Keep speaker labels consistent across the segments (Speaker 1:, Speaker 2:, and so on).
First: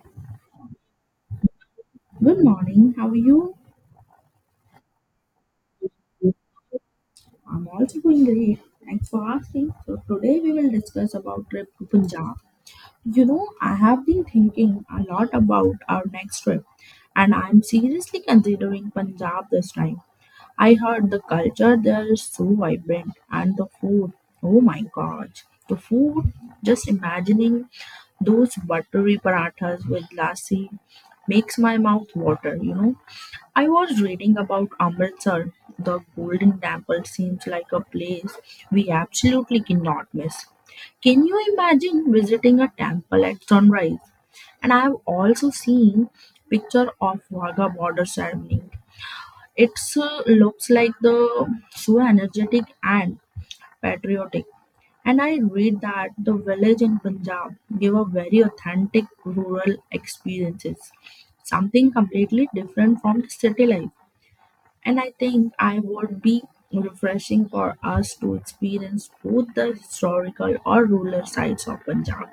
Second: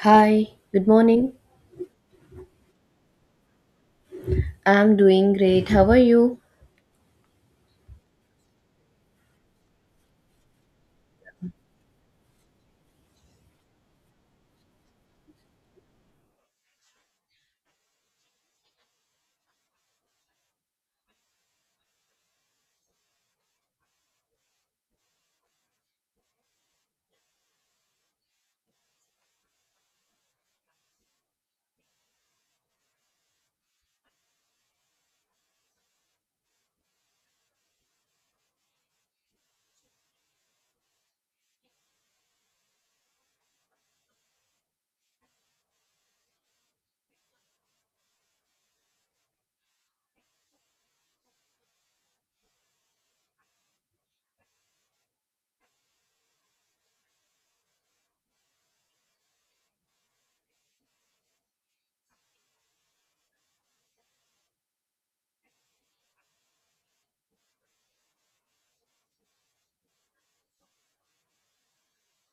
Speaker 1: Hi, good morning.
Speaker 2: Good morning. How are you?
Speaker 1: I'm doing great. How are you?
Speaker 2: I'm also doing great. Thanks for asking. So today we will discuss about trip to Punjab. You know, I have been thinking a lot about our next trip, and I'm seriously considering Punjab this time. I heard the culture there is so vibrant, and the food. Oh my God, the food! Just imagining those buttery parathas with lassi makes my mouth water. You know, I was reading about Amritsar. The Golden Temple seems like a place we absolutely cannot miss. Can you imagine visiting a temple at sunrise? And I have also seen picture of Wagah border ceremony. It looks like the so energetic and patriotic. And I read that the village in Punjab give a very authentic rural experiences, something completely different from the city life. And I think I would be refreshing for us to experience both the historical or rural sides of Punjab.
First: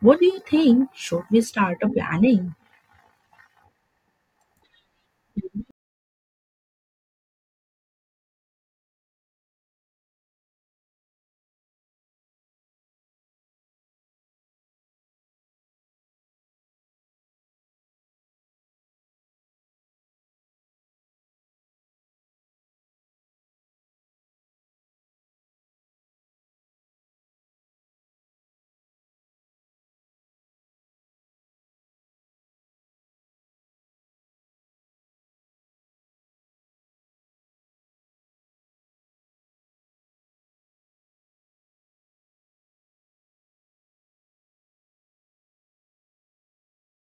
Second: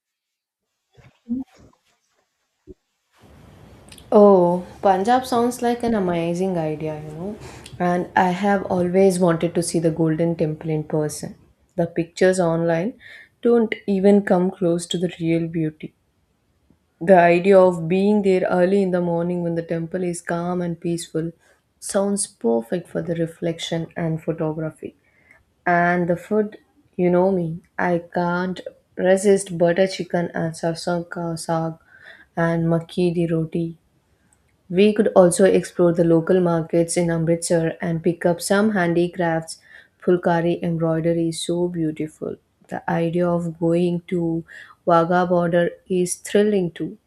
Speaker 2: What do you think? Should we start a planning?
Speaker 1: Oh, Punjab sounds like an amazing idea, you know. And I have always wanted to see the Golden Temple in person. The pictures online don't even come close to the real beauty. The idea of being there early in the morning when the temple is calm and peaceful sounds perfect for the reflection and photography. And the food, you know me, I can't resist butter chicken and sarson ka saag and makki di roti. We could also explore the local markets in Amritsar and pick up some handicrafts. Fulkari embroidery is so beautiful. The idea of going to Wagah border is thrilling too.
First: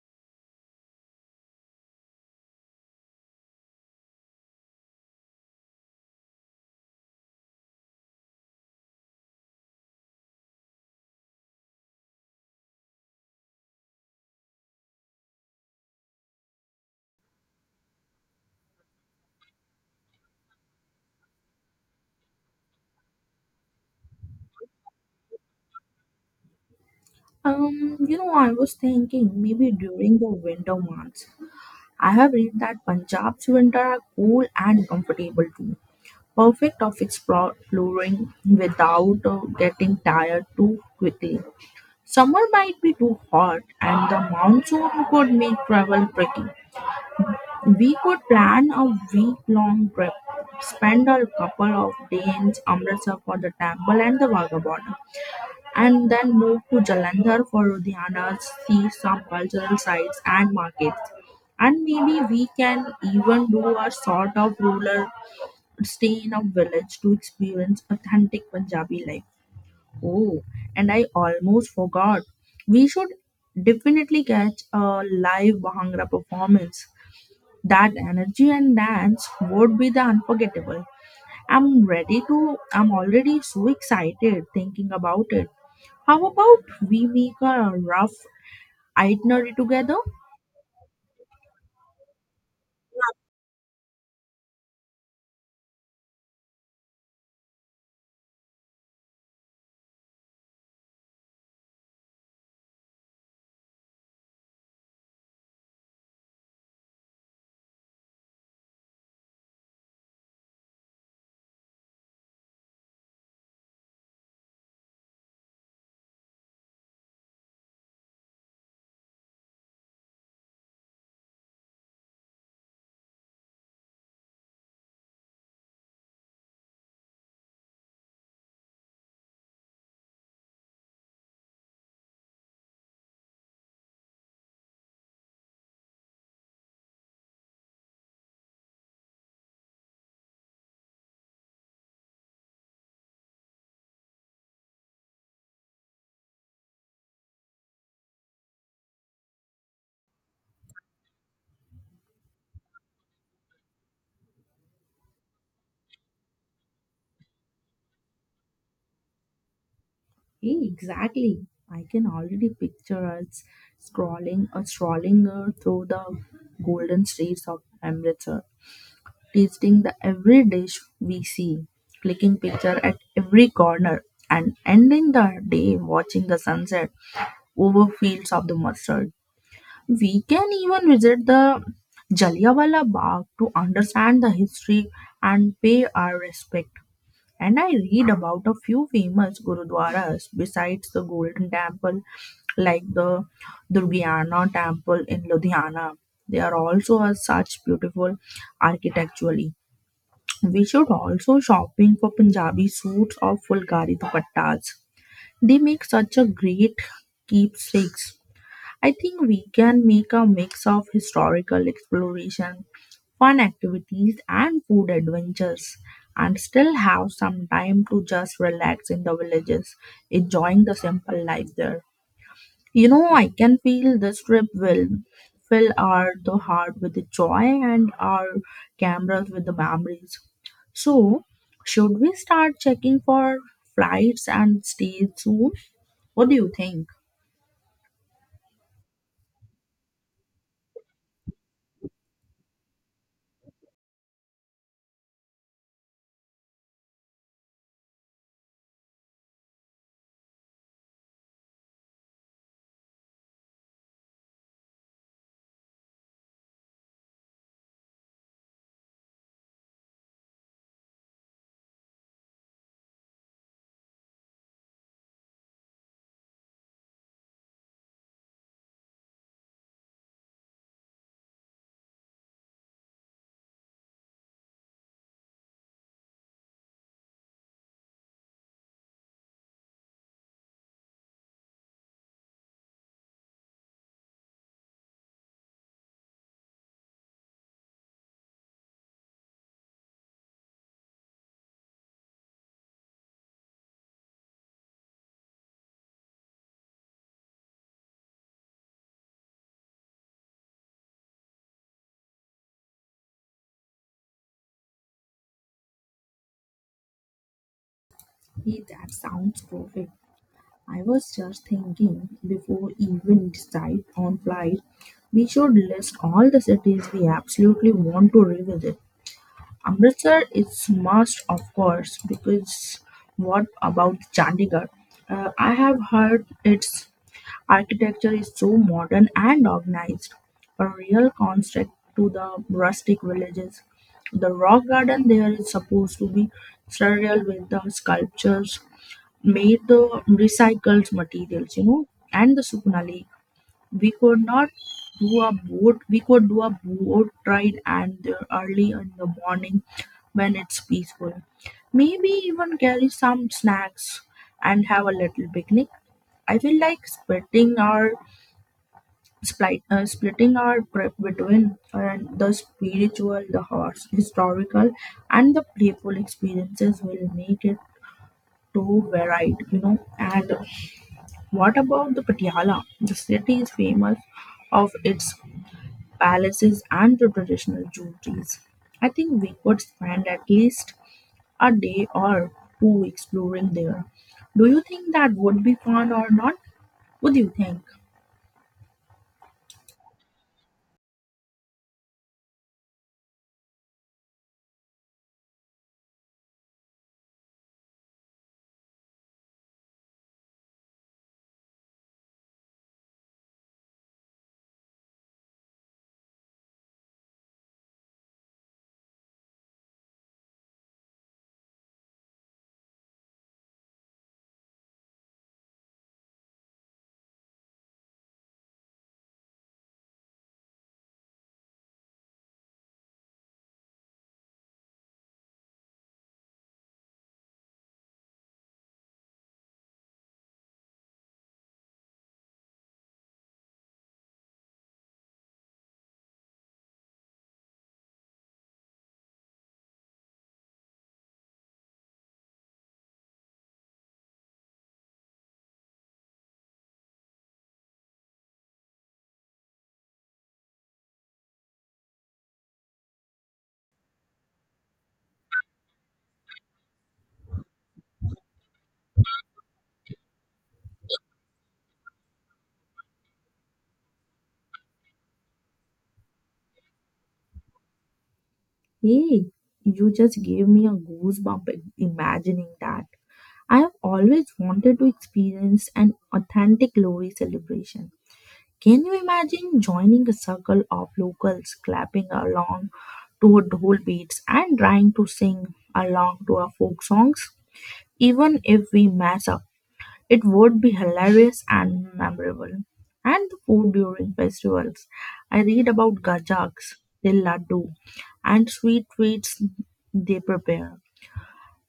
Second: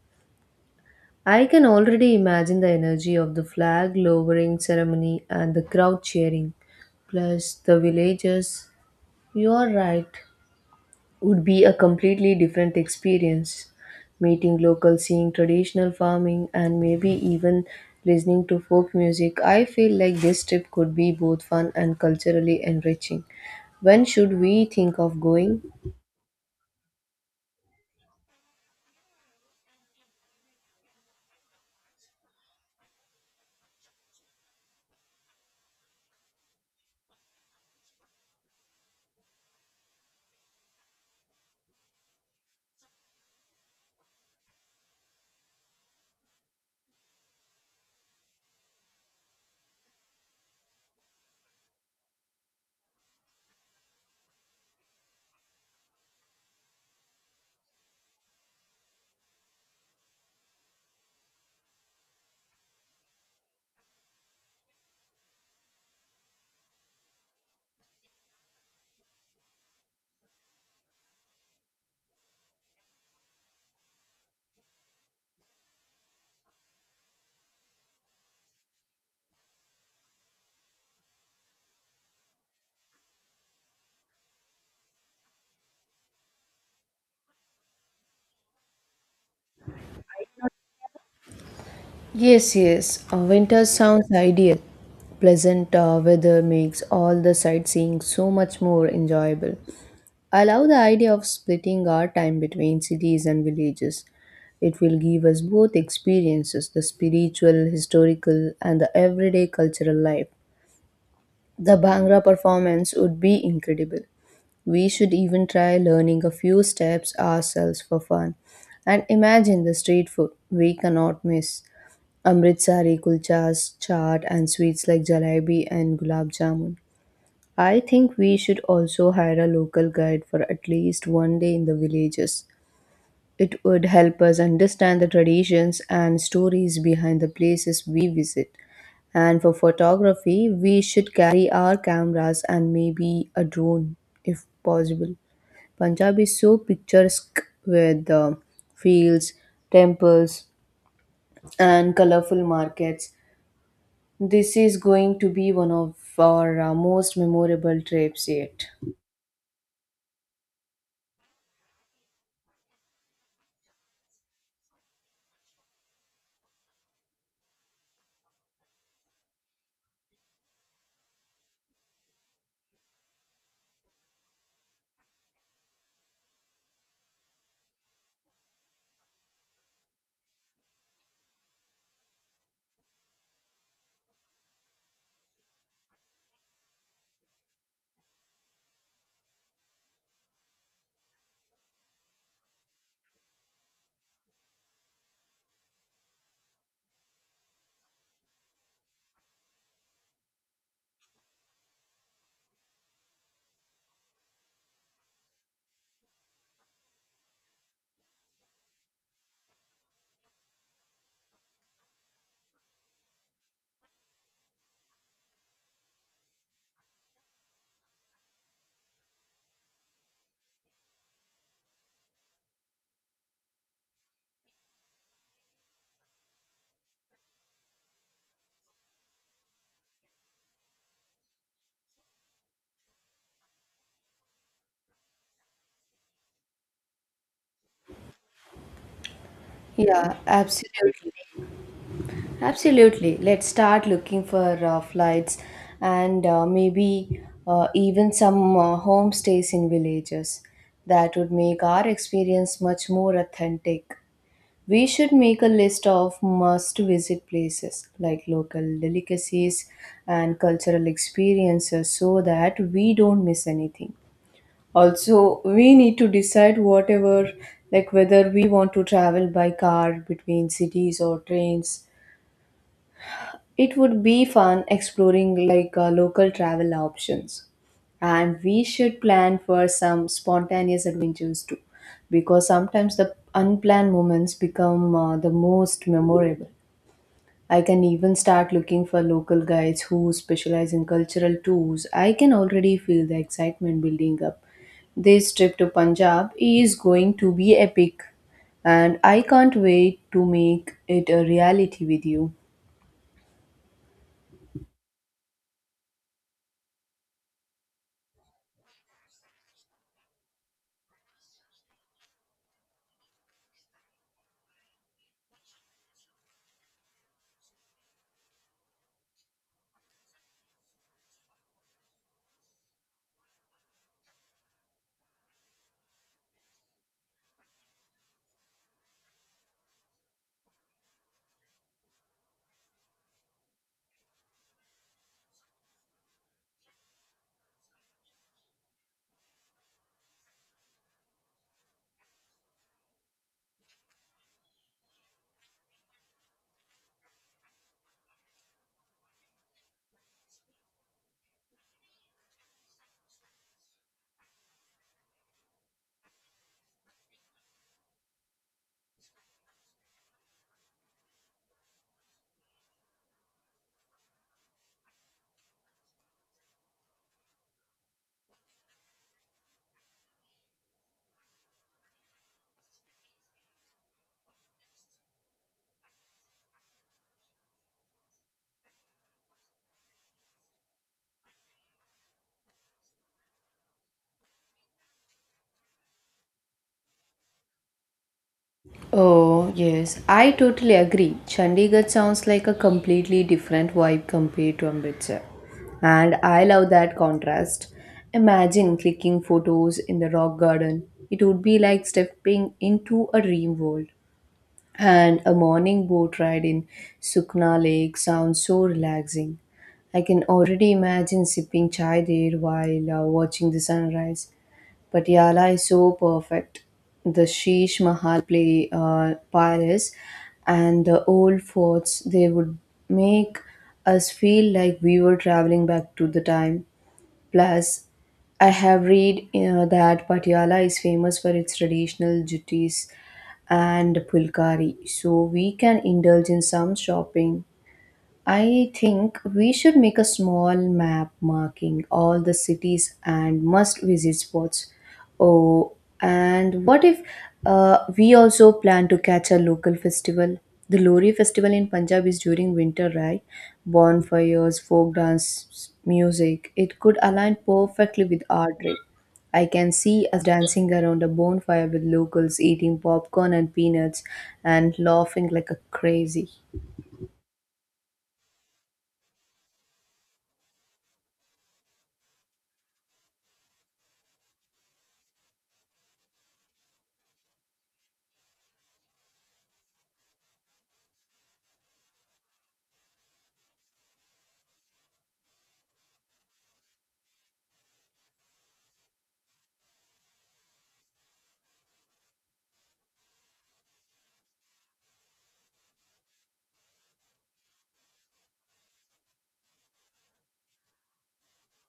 Speaker 1: I can already imagine the energy of the flag lowering ceremony and the crowd cheering plus the villagers. You are right would be a completely different experience. Meeting locals, seeing traditional farming, and maybe even listening to folk music, I feel like this trip could be both fun and culturally enriching. When should we think of going?
Speaker 2: You know, I was thinking maybe during the winter months. I have read that Punjab's winter are cool and comfortable too. Perfect of exploring without getting tired too quickly. Summer might be too hot and the monsoon could make travel tricky. We could plan a week-long trip, spend a couple of days in Amritsar for the temple and the vagabond, and then move to Jalandhar for Ludhiana, see some cultural sites and markets. And maybe we can even do a sort of rural stay in a village to experience authentic Punjabi life. Oh, and I almost forgot. We should definitely catch a live Bhangra performance that energy and dance would be the unforgettable. I'm already so excited thinking about it. How about we make a rough itinerary together?
Speaker 1: Yes, yes, winter sounds ideal. Pleasant weather makes all the sightseeing so much more enjoyable. I love the idea of splitting our time between cities and villages. It will give us both experiences the spiritual, historical, and the everyday cultural life. The Bhangra performance would be incredible. We should even try learning a few steps ourselves for fun. And imagine the street food we cannot miss Amritsari kulchas, chaat, and sweets like jalebi and gulab jamun. I think we should also hire a local guide for at least one day in the villages. It would help us understand the traditions and stories behind the places we visit. And for photography, we should carry our cameras and maybe a drone if possible. Punjab is so picturesque with the fields, temples, and colorful markets. This is going to be one of our most memorable trips yet.
Speaker 2: Hey, exactly. I can already picture us scrolling or strolling through the golden streets of Amritsar, tasting the every dish we see, clicking picture at every corner, and ending the day watching the sunset over fields of the mustard. We can even visit the Jallianwala Bagh to understand the history and pay our respect. And I read about a few famous gurudwaras besides the Golden Temple, like the Durgiana Temple in Ludhiana. They are also are such beautiful architecturally. We should also shopping for Punjabi suits or Fulkari dupattas. They make such a great keepsakes. I think we can make a mix of historical exploration, fun activities, and food adventures, and still have some time to just relax in the villages, enjoying the simple life there. You know, I can feel this trip will fill our the heart with the joy and our cameras with the memories. So, should we start checking for flights and stays soon? What do you think?
Speaker 1: Yeah, absolutely. Absolutely. Let's start looking for flights and maybe even some homestays in villages. That would make our experience much more authentic. We should make a list of must visit places like local delicacies and cultural experiences so that we don't miss anything. Also, we need to decide whatever, like whether we want to travel by car between cities or trains. It would be fun exploring like local travel options. And we should plan for some spontaneous adventures too, because sometimes the unplanned moments become the most memorable. I can even start looking for local guides who specialize in cultural tours. I can already feel the excitement building up. This trip to Punjab is going to be epic, and I can't wait to make it a reality with you.
Speaker 2: Hey, that sounds perfect. I was just thinking before even decide on flight, we should list all the cities we absolutely want to revisit. Amritsar is must, of course, because what about Chandigarh? I have heard its architecture is so modern and organized, a real contrast to the rustic villages. The rock garden there is supposed to be surreal with the sculptures made the recycled materials, you know, and the Sukuna Lake. We could not do a boat, We could do a boat ride and the early in the morning when it's peaceful. Maybe even carry some snacks and have a little picnic. I feel like splitting our trip between the spiritual, historical, and the playful experiences will make it too varied, you know, and what about the Patiala? The city is famous of its palaces and the traditional jewelries. I think we could spend at least a day or two exploring there. Do you think that would be fun or not? What do you think?
Speaker 1: Oh, yes, I totally agree. Chandigarh sounds like a completely different vibe compared to Amritsar. And I love that contrast. Imagine clicking photos in the rock garden. It would be like stepping into a dream world. And a morning boat ride in Sukna Lake sounds so relaxing. I can already imagine sipping chai there while watching the sunrise. Patiala is so perfect. The Sheesh Mahal Palace and the old forts, they would make us feel like we were traveling back to the time. Plus, I have read that Patiala is famous for its traditional juttis and pulkari, so we can indulge in some shopping. I think we should make a small map marking all the cities and must visit spots. Oh, and what if we also plan to catch a local festival? The Lori festival in Punjab is during winter, right? Bonfires, folk dance, music. It could align perfectly with our trip. I can see us dancing around a bonfire with locals eating popcorn and peanuts and laughing like a crazy.
Speaker 2: Hey, you just gave me a goosebump imagining that. I have always wanted to experience an authentic Lori celebration. Can you imagine joining a circle of locals clapping along to dhol beats and trying to sing along to our folk songs? Even if we mess up, it would be hilarious and memorable. And the food during festivals. I read about gajaks, the laddu, and sweet treats they prepare.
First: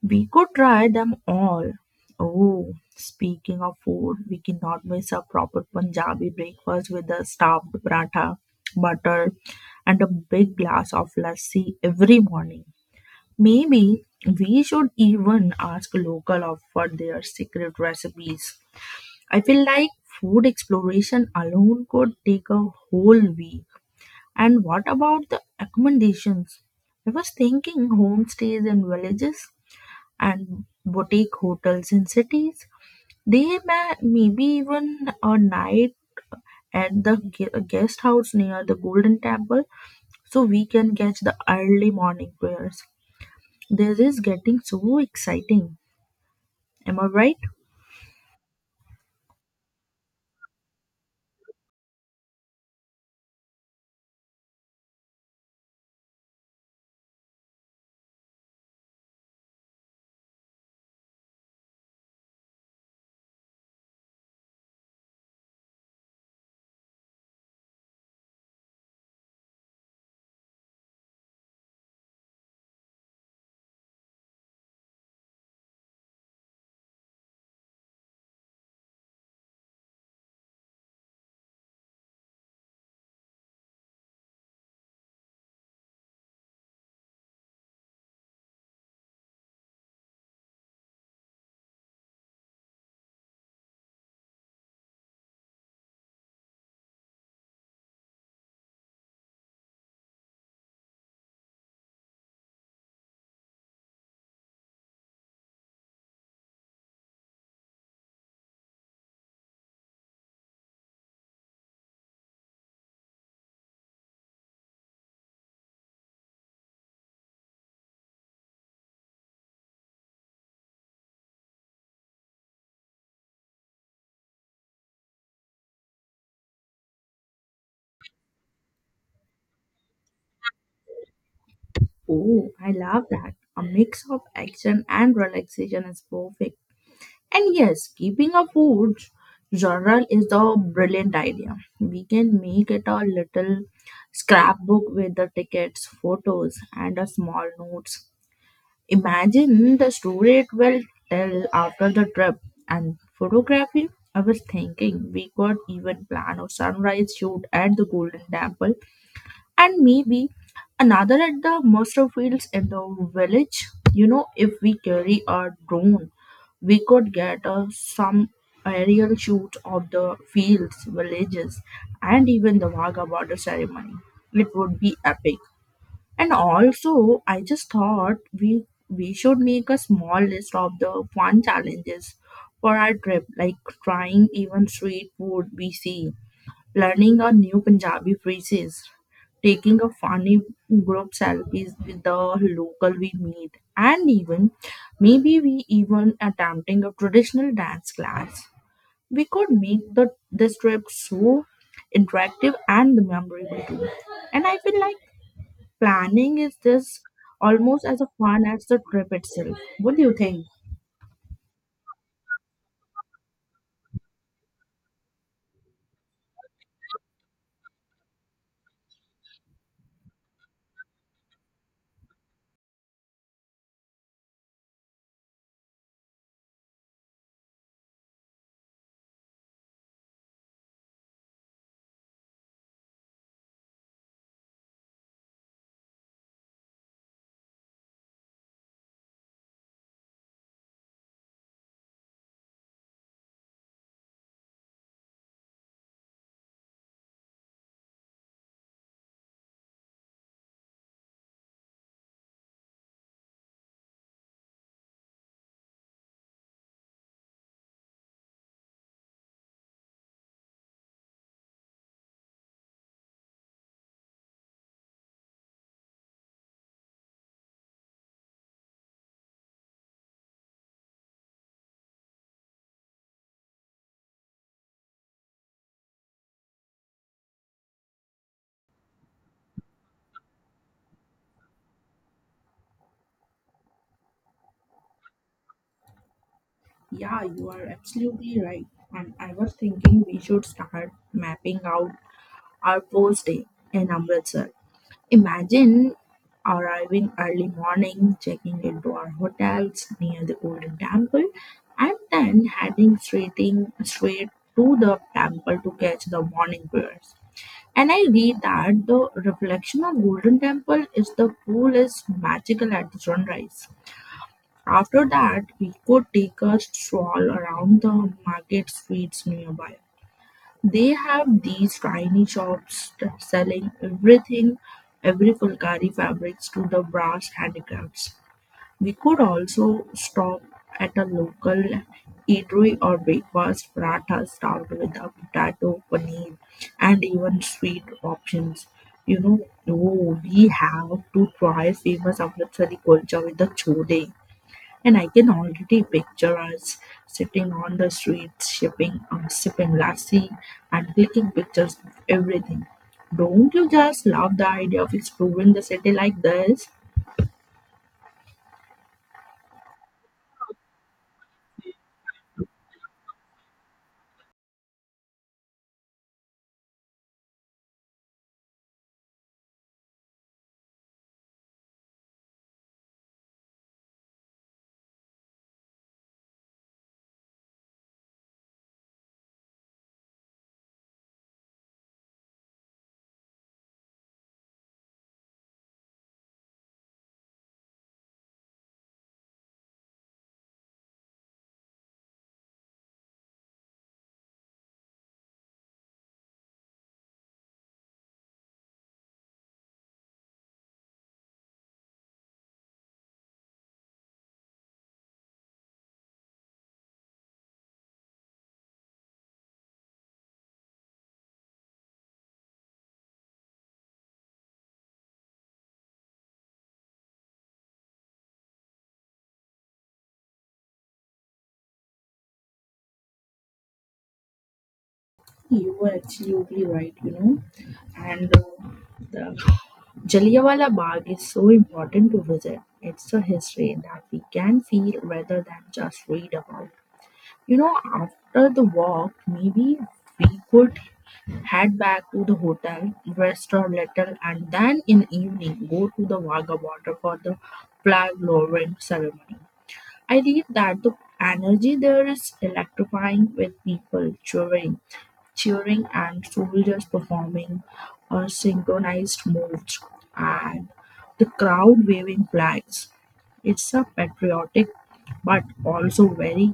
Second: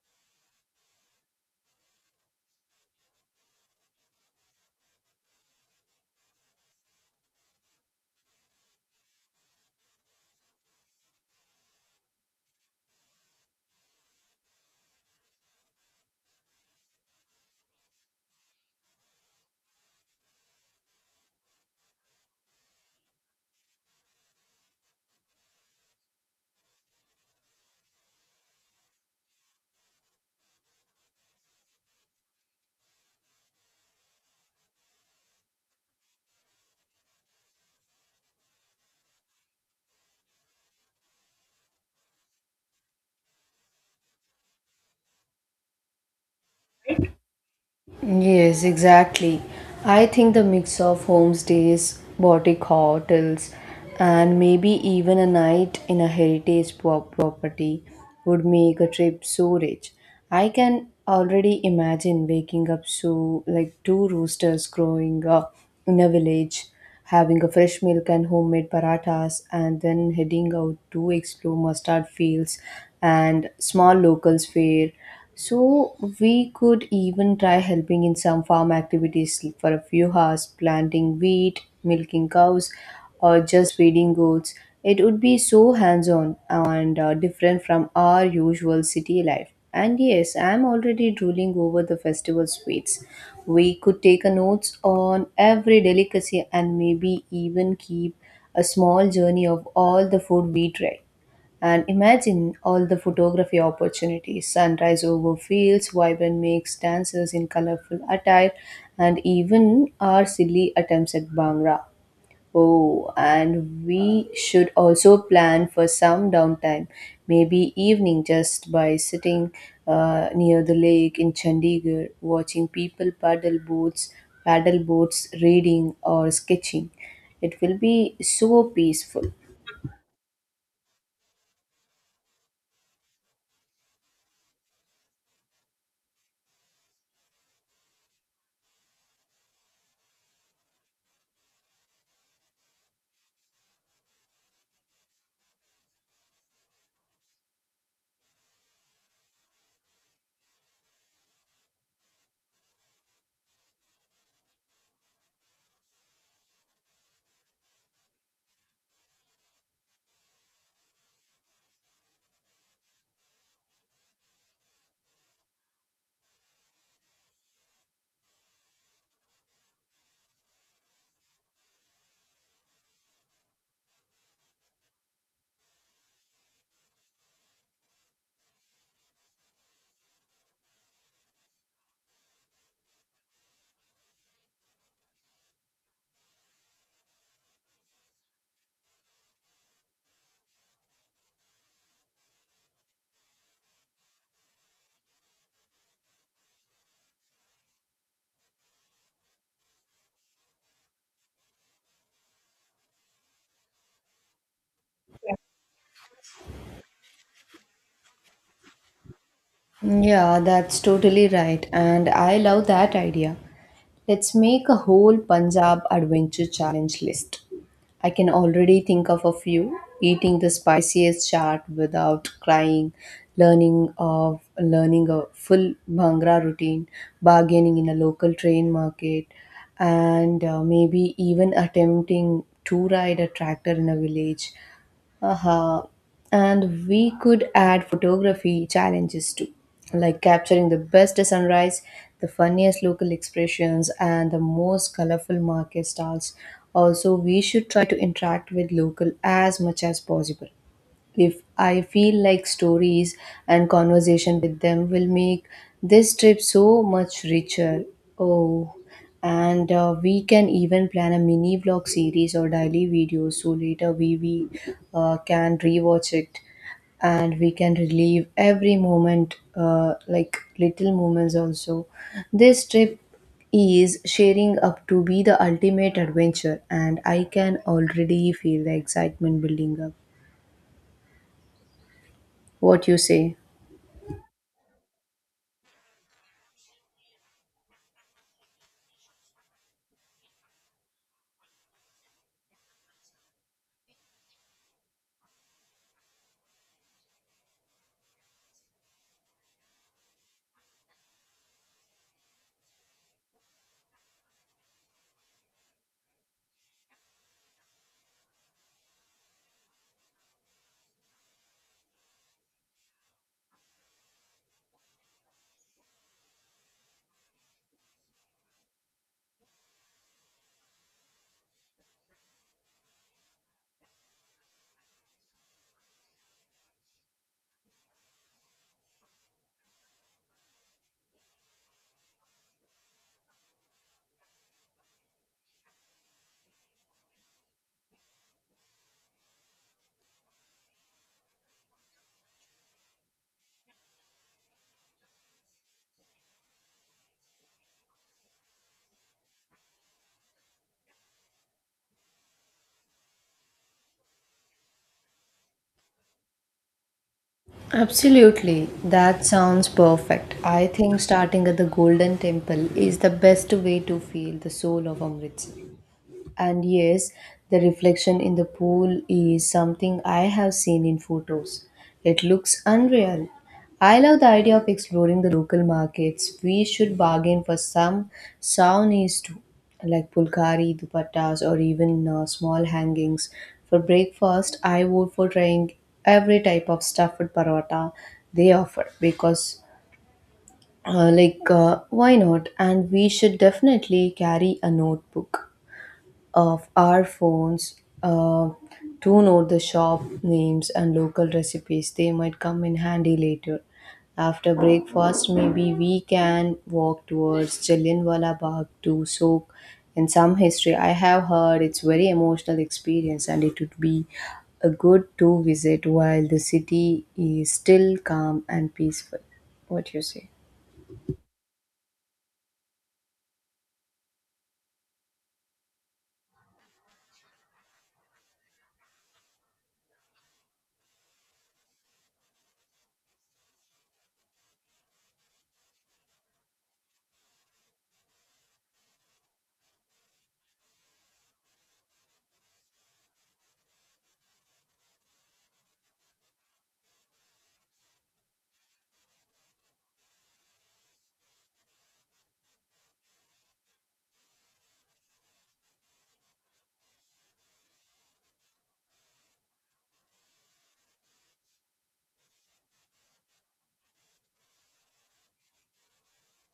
Speaker 2: We could try them all. Oh, speaking of food, we cannot miss a proper Punjabi breakfast with a stuffed paratha, butter, and a big glass of lassi every morning. Maybe we should even ask local of for their secret recipes. I feel like food exploration alone could take a whole week. And what about the accommodations? I was thinking homestays in villages and boutique hotels in cities. They may maybe even a night at the guest house near the Golden Temple, so we can catch the early morning prayers. This is getting so exciting. Am I right?
Speaker 1: Yes, exactly. I think the mix of homestays, boutique hotels, and maybe even a night in a heritage property would make a trip so rich. I can already imagine waking up so like two roosters growing up in a village, having a fresh milk and homemade parathas, and then heading out to explore mustard fields and small locals fair so we could even try helping in some farm activities for a few hours, planting wheat, milking cows, or just feeding goats. It would be so hands on and different from our usual city life. And yes, I'm already drooling over the festival sweets. We could take a notes on every delicacy and maybe even keep a small journey of all the food we try. And imagine all the photography opportunities sunrise over fields, vibrant makes dancers in colorful attire, and even our silly attempts at Bhangra. Oh, and we should also plan for some downtime, maybe evening just by sitting near the lake in Chandigarh, watching people paddle boats, reading or sketching. It will be so peaceful.
Speaker 2: Oh, I love that. A mix of action and relaxation is perfect. And yes, keeping a food journal is a brilliant idea. We can make it a little scrapbook with the tickets, photos, and a small notes. Imagine the story it will tell after the trip and photography. I was thinking we could even plan a sunrise shoot at the Golden Temple and maybe another at the Monster Fields in the village. You know, if we carry our drone we could get some aerial shoot of the fields, villages, and even the Wagah border ceremony. It would be epic. And also, I just thought we should make a small list of the fun challenges for our trip, like trying even street food we see learning a new Punjabi phrases, taking a funny group selfies with the local we meet, and even maybe we even attempting a traditional dance class. We could make the this trip so interactive and memorable too. And I feel like planning is this almost as a fun as the trip itself. What do you
Speaker 1: Yeah,
Speaker 2: think?
Speaker 1: that's totally right. And I love that idea. Let's make a whole Punjab adventure challenge list. I can already think of a few eating the spiciest chaat without crying, learning a full bhangra routine, bargaining in a local train market, and maybe even attempting to ride a tractor in a village. Aha. And we could add photography challenges too, like capturing the best sunrise, the funniest local expressions, and the most colorful market stalls. Also, we should try to interact with local as much as possible if I feel like stories and conversation with them will make this trip so much richer. Oh, and we can even plan a mini vlog series or daily videos so later we can rewatch it and we can relive every moment, like little moments also. This trip is sharing up to be the ultimate adventure and I can already feel the excitement building up. What you say?
Speaker 2: Yeah, you are absolutely right. And I was thinking we should start mapping out or posting in Amritsar. Imagine arriving early morning, checking into our hotels near the Golden Temple, and then heading straight to the temple to catch the morning prayers. And I read that the reflection of Golden Temple is the coolest magical at the sunrise. After that, we could take a stroll around the market streets nearby they have these tiny shops that selling everything every Fulkari fabrics to the brass handicrafts. We could also stop at a local eatery or breakfast paratha start with a potato, paneer and even sweet options. You know, oh, we have to try famous Amritsari kulcha with the chole and I can already picture us sitting on the streets, sipping lassi, and clicking pictures of everything. Don't you just love the idea of exploring the city like this?
Speaker 1: Absolutely, that sounds perfect. I think starting at the Golden Temple is the best way to feel the soul of Amritsar. And yes, the reflection in the pool is something I have seen in photos. It looks unreal. I love the idea of exploring the local markets. We should bargain for some souvenirs too, like pulkari, dupattas, or even small hangings. For breakfast, I vote for trying every type of stuffed paratha they offer because, why not? And we should definitely carry a notebook of our phones uh, to note the shop names and local recipes. They might come in handy later. After breakfast, maybe we can walk towards Jallianwala Bagh to soak in some history. I have heard it's very emotional experience and it would be a good to visit while the city is still calm and peaceful. What do you say?
Speaker 2: You were absolutely right, you know. And the Jallianwala Bagh is so important to visit. It's a history that we can feel rather than just read about. You know, after the walk, maybe we could head back to the hotel, rest a little, and then in evening go to the Vaga Water for the flag lowering ceremony. I read that the energy there is electrifying with people cheering and soldiers performing synchronized moves and the crowd waving flags. It's a patriotic but also very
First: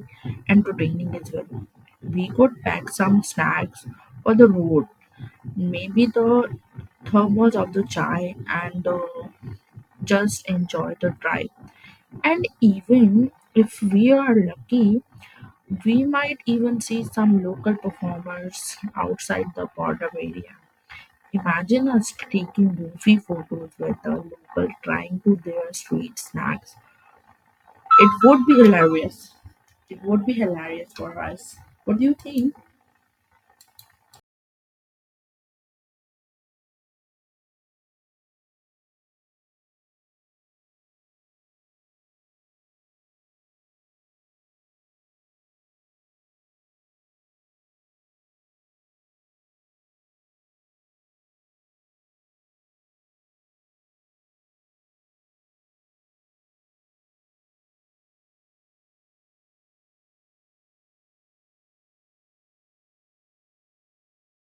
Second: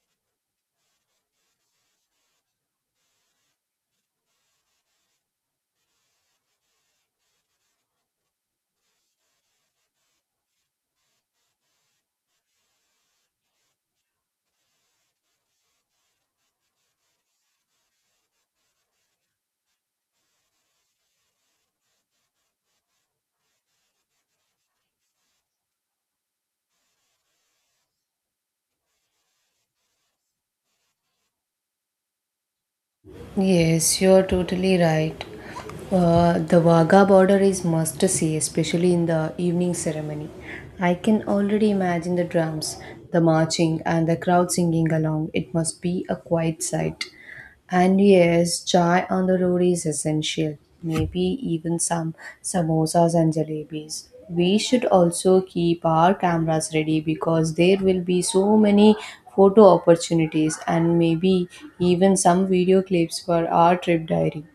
Speaker 2: entertaining as well. We could pack some snacks for the road. Maybe the thermos of the chai and just enjoy the drive. And even if we are lucky, we might even see some local performers outside the border area. Imagine us taking goofy photos with the local trying to their sweet snacks. It would be hilarious. It would be hilarious for us. What do you think?
Speaker 1: Yes, you're totally right. The Wagah border is must see, especially in the evening ceremony. I can already imagine the drums, the marching, and the crowd singing along. It must be a quiet sight. And yes, chai on the road is essential. Maybe even some samosas and jalebis. We should also keep our cameras ready because there will be so many photo opportunities and maybe even some video clips for our trip diary.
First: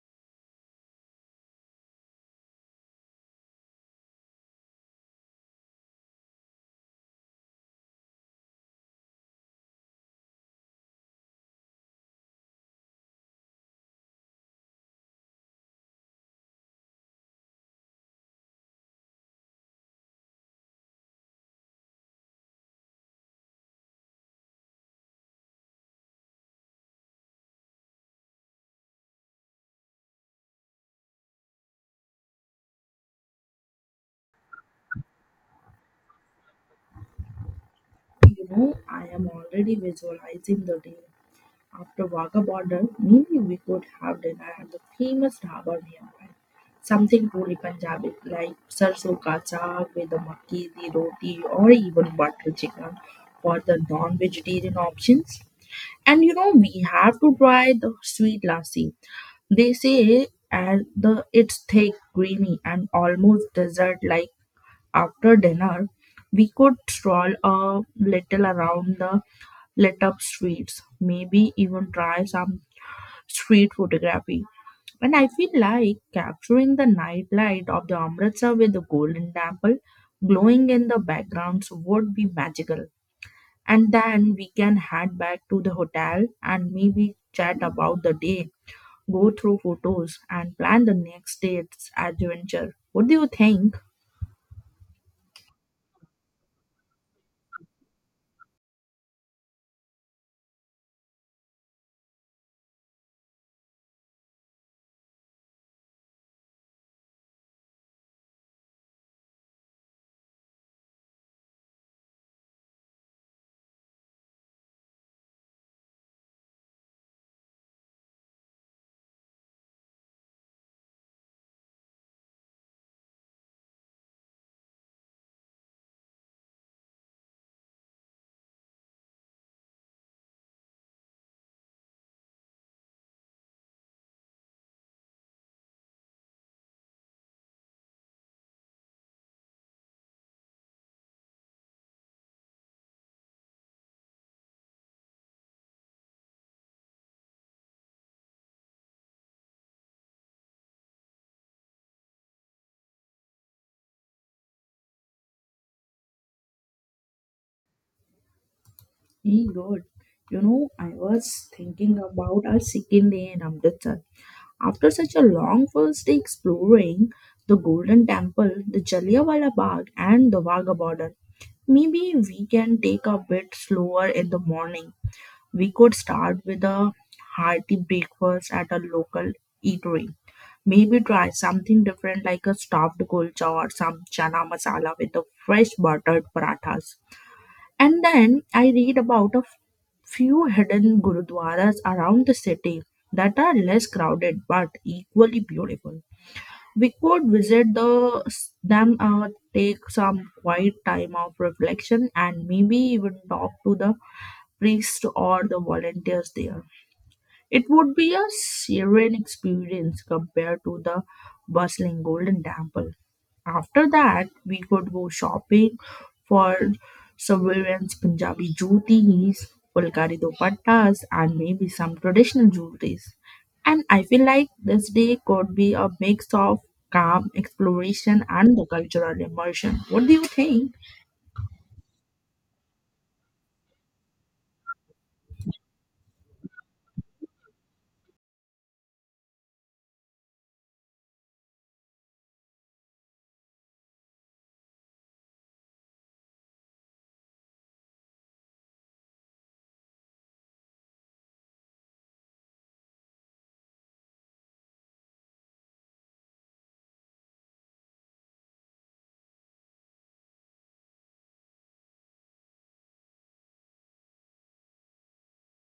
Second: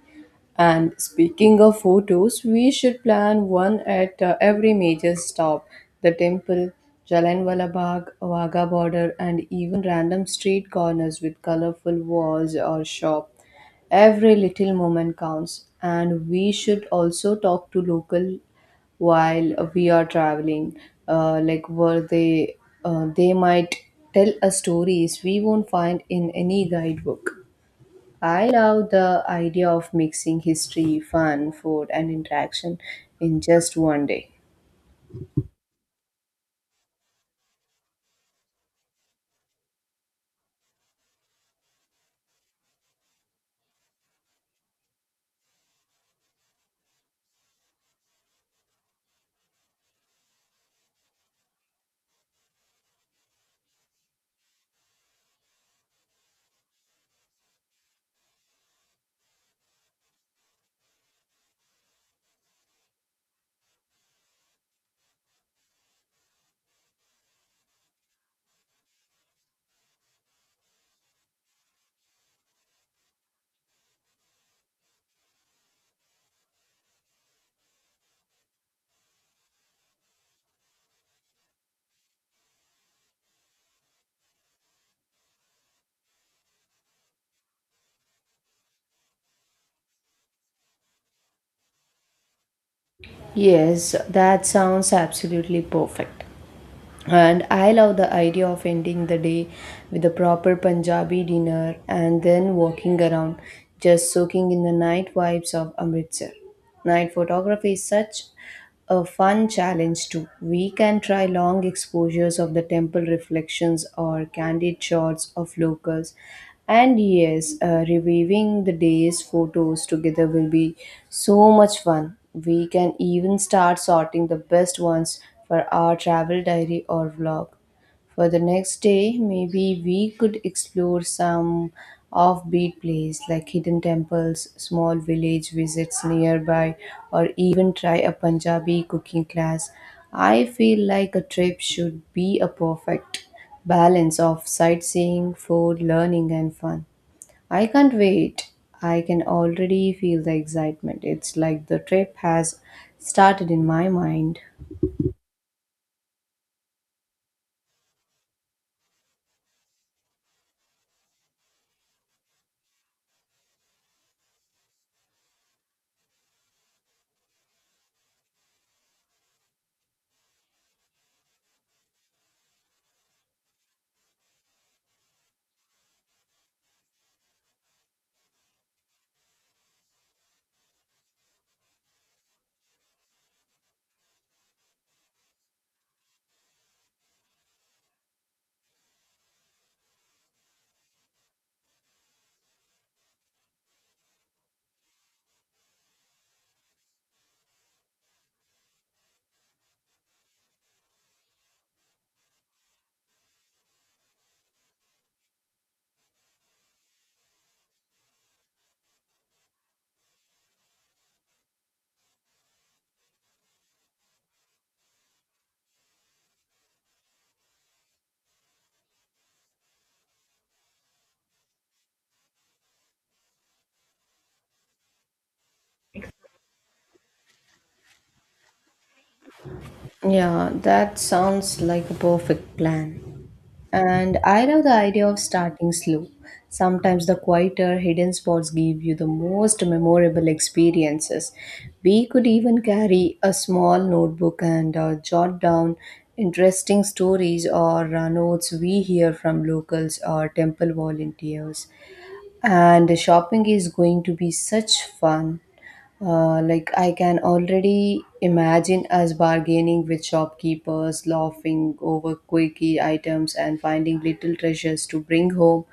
Speaker 1: And speaking of photos, we should plan one at every major stop the temple, Jallianwala Bagh, Wagah border, and even random street corners with colorful walls or shop. Every little moment counts, and we should also talk to local while we are traveling. Uh, like, were they, they might tell us stories we won't find in any guidebook. I love the idea of mixing history, fun, food, and interaction in just one day.
Speaker 2: You know, I am already visualizing the day. After Wagah border maybe we could have dinner at the famous dhaba nearby. Something truly Punjabi, like sarso ka saag with the makki di roti or even butter chicken for the non-vegetarian options. And you know, we have to try the sweet lassi. They say and the it's thick, creamy, and almost dessert-like. After dinner, we could stroll a little around the lit up streets, maybe even try some street photography. And I feel like capturing the night light of the Amritsar with the golden temple glowing in the backgrounds would be magical. And then we can head back to the hotel and maybe chat about the day, go through photos, and plan the next day's adventure. What do you think?
Speaker 1: Yes, that sounds absolutely perfect. And I love the idea of ending the day with a proper Punjabi dinner and then walking around, just soaking in the night vibes of Amritsar. Night photography is such a fun challenge too. We can try long exposures of the temple reflections or candid shots of locals. And yes, reviewing the day's photos together will be so much fun. We can even start sorting the best ones for our travel diary or vlog. For the next day, maybe we could explore some offbeat place like hidden temples, small village visits nearby, or even try a Punjabi cooking class. I feel like a trip should be a perfect balance of sightseeing, food, learning, and fun. I can't wait. I can already feel the excitement. It's like the trip has started in my mind.
Speaker 2: Hey, good. You know, I was thinking about our second day in Amritsar. After such a long first day exploring the Golden Temple, the Jallianwala Bagh, and the Wagah border, maybe we can take a bit slower in the morning. We could start with a hearty breakfast at a local eatery. Maybe try something different like a stuffed kulcha or some chana masala with the fresh buttered parathas. And then I read about few hidden gurudwaras around the city that are less crowded but equally beautiful. We could visit them, take some quiet time of reflection, and maybe even talk to the priest or the volunteers there. It would be a serene experience compared to the bustling Golden Temple. After that, we could go shopping for Surveillance Punjabi jutis, Fulkari dupattas, and maybe some traditional jewelries. And I feel like this day could be a mix of calm exploration and the cultural immersion. What do you
Speaker 1: Yeah,
Speaker 2: think?
Speaker 1: that sounds like a perfect plan. And I love the idea of starting slow. Sometimes the quieter, hidden spots give you the most memorable experiences. We could even carry a small notebook and jot down interesting stories or notes we hear from locals or temple volunteers. And shopping is going to be such fun. Like, I can already imagine us bargaining with shopkeepers, laughing over quirky items, and finding little treasures to bring home.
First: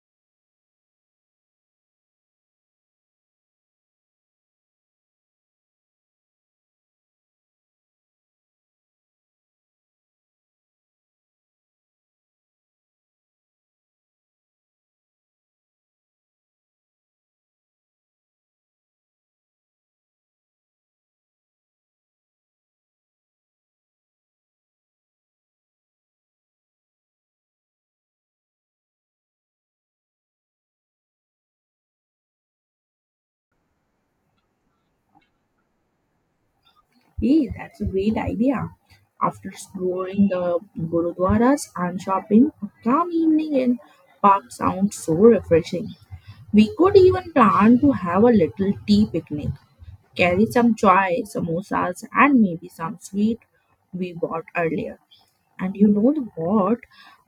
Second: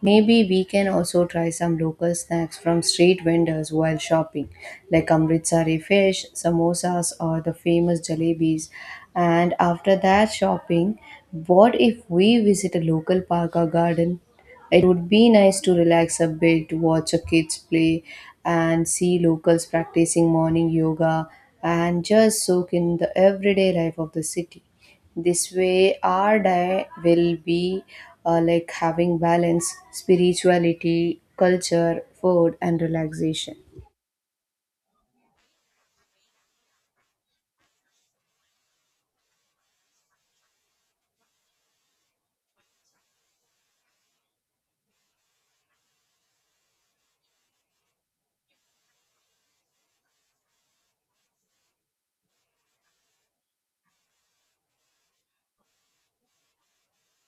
Speaker 1: Maybe we can also try some local snacks from street vendors while shopping, like amritsari fish, samosas, or the famous jalebis. And after that shopping, what if we visit a local park or garden? It would be nice to relax a bit, watch a kids play, and see locals practicing morning yoga and just soak in the everyday life of the city. This way, our day will be like having balance, spirituality, culture, food, and relaxation.
Speaker 2: Hey, that's a great idea. After exploring the gurudwaras and shopping, a calm evening in park sounds so refreshing. We could even plan to have a little tea picnic, carry some chai, samosas, and maybe some sweet we bought earlier. And you know what?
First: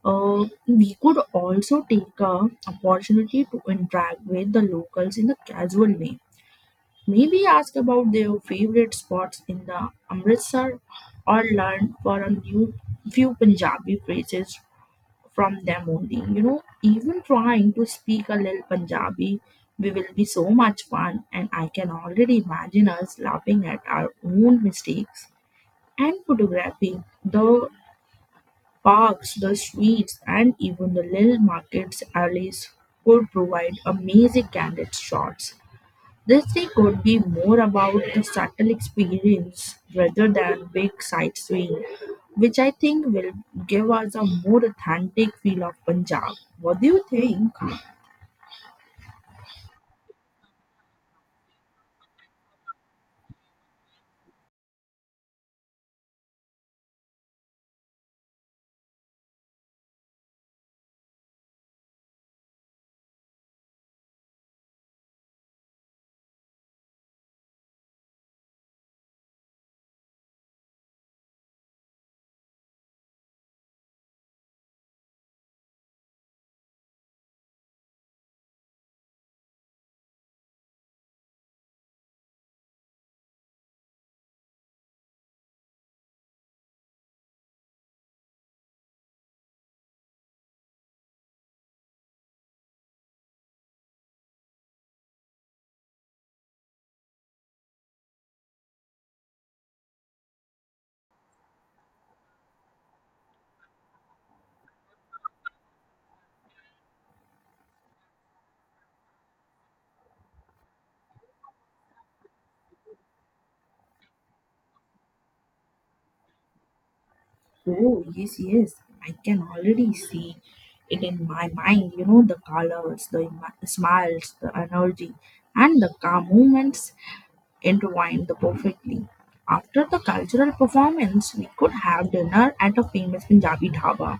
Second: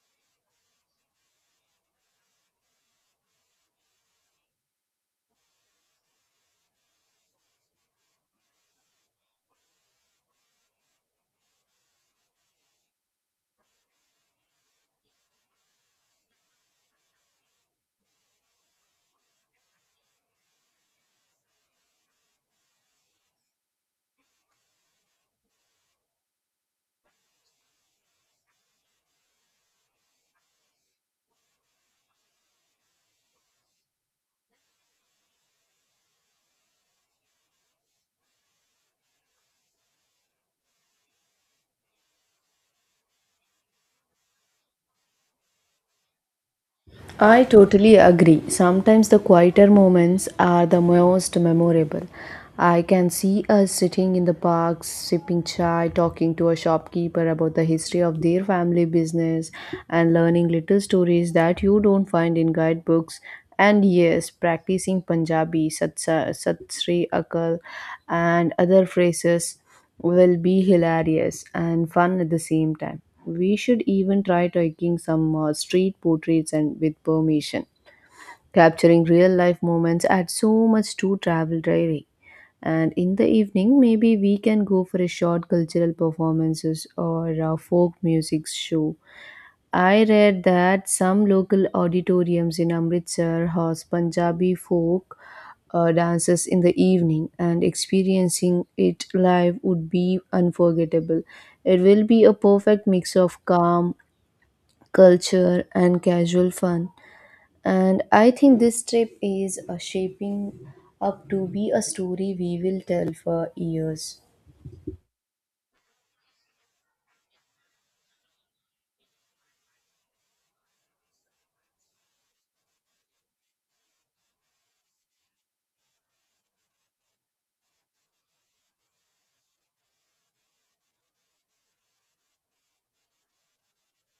Speaker 2: We could also take a opportunity to interact with the locals in a casual way. Maybe ask about their favorite spots in the Amritsar or learn for a new few Punjabi phrases from them only. You know, even trying to speak a little Punjabi, we will be so much fun, and I can already imagine us laughing at our own mistakes. And photography, the parks, the streets, and even the little markets alleys could provide amazing candid shots. This day could be more about the subtle experience rather than big sightseeing, which I think will give us a more authentic feel of Punjab. What do you
Speaker 1: I
Speaker 2: think?
Speaker 1: totally agree. Sometimes the quieter moments are the most memorable. I can see us sitting in the park, sipping chai, talking to a shopkeeper about the history of their family business, and learning little stories that you don't find in guidebooks. And yes, practicing Punjabi, Sat Sri Akal, and other phrases will be hilarious and fun at the same time. We should even try taking some street portraits and with permission. Capturing real life moments adds so much to travel diary. And in the evening, maybe we can go for a short cultural performances or a folk music show. I read that some local auditoriums in Amritsar host Punjabi folk dances in the evening, and experiencing it live would be unforgettable. It will be a perfect mix of calm, culture, and casual fun. And I think this trip is shaping up to be a story we will tell for years.
Speaker 2: Oh, yes, yes. I can already see it in my mind. You know, the colors, smiles, the energy, and the calm moments intertwined perfectly. After the cultural performance, we could have dinner at a famous Punjabi dhaba.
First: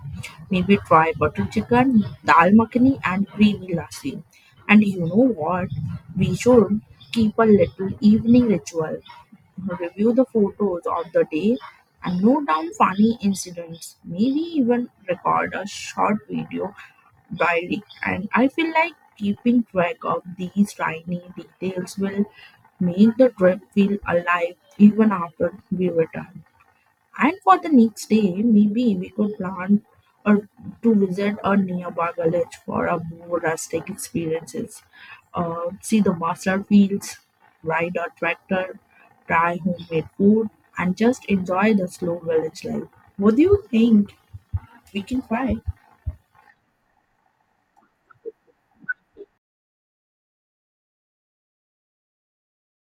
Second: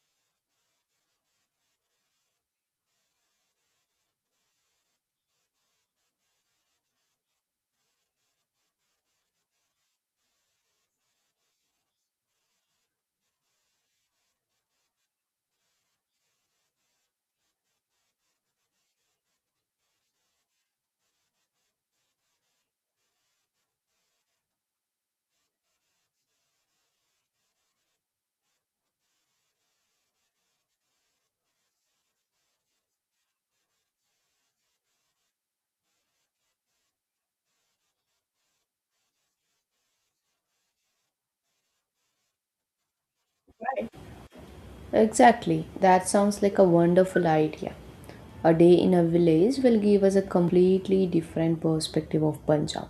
Speaker 2: Maybe try butter chicken, dal makhani, and creamy lassi. And you know what? We should keep a little evening ritual, review the photos of the day, and note down funny incidents. Maybe even record a short video building. And I feel like keeping track of these tiny details will make the trip feel alive even after we return. And for the next day, maybe we could plan or to visit a nearby village for a more rustic experiences. See the master fields, ride a tractor, try homemade food, and just enjoy the slow village life. What do you think we can try?
Speaker 1: Exactly, that sounds like a wonderful idea. A day in a village will give us a completely different perspective of Punjab.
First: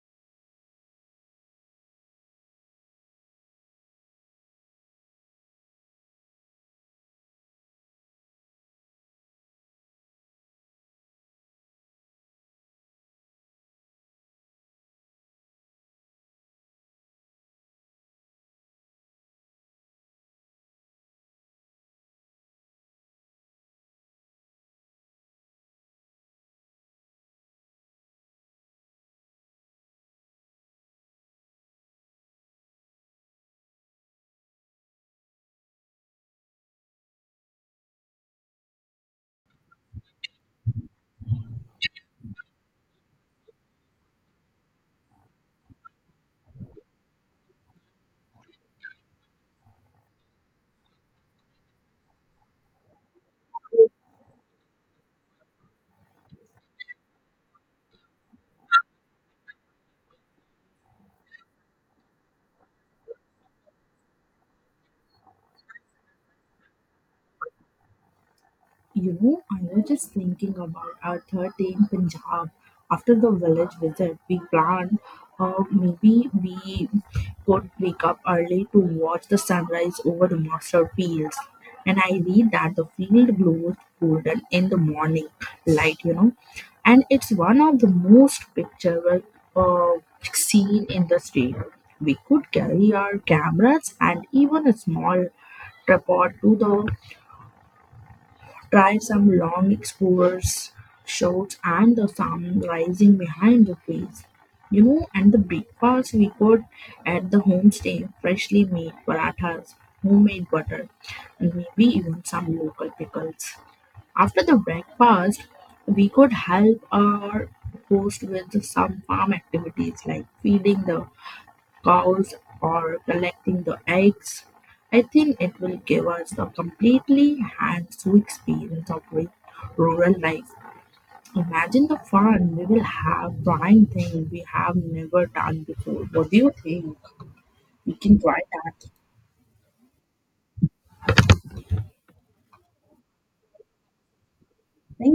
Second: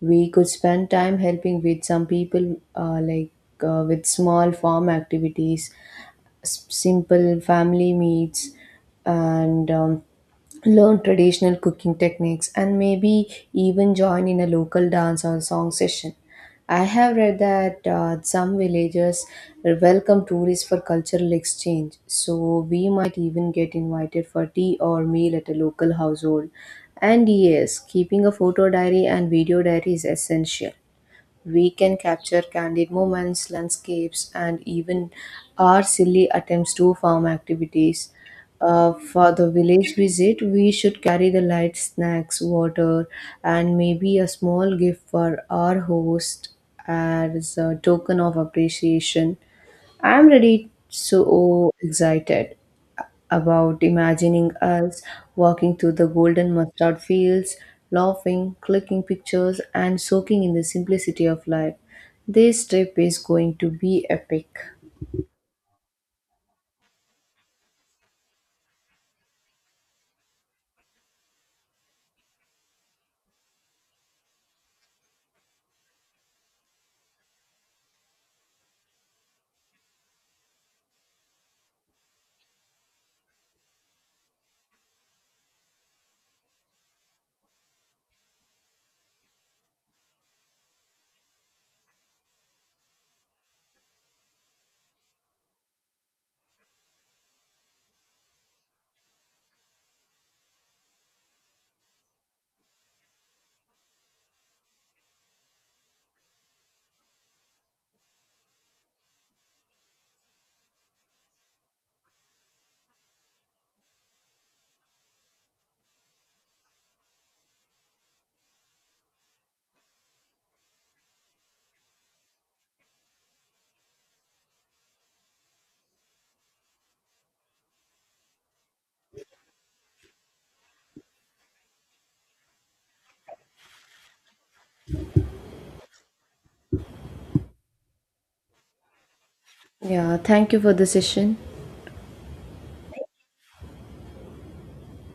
Speaker 1: We could spend time helping with some people, with small farm activities, simple family meals and learn traditional cooking techniques and maybe even join in a local dance or song session. I have read that some villagers welcome tourists for cultural exchange, so we might even get invited for tea or meal at a local household. And yes, keeping a photo diary and video diary is essential. We can capture candid moments, landscapes, and even our silly attempts to farm activities. For the village visit, we should carry the light snacks, water, and maybe a small gift for our host as a token of appreciation. I'm really so excited about imagining us walking through the golden mustard fields, laughing, clicking pictures, and soaking in the simplicity of life. This trip is going to be epic.
Speaker 2: You know, I was just thinking about our third day in Punjab. After the village visit, we planned, maybe we could wake up early to watch the sunrise over the mustard fields. And I read that the field glows golden in the morning light, you know, and it's one of the most picturesque uh, scene in the state. We could carry our cameras and even a small tripod to the. Try some long explorers shorts and the sun rising behind the trees. You know, and the breakfast we got at the homestay, freshly made parathas, homemade butter, and maybe even some local pickles. After the breakfast, we could help our host with some farm activities like feeding the cows or collecting the eggs. I think it will give us a completely hands-on experience of rural life. Imagine the fun we will have trying things we have never done before. What do you think? We can try that.
Speaker 1: Yeah, thank you for the session.
Speaker 2: Thank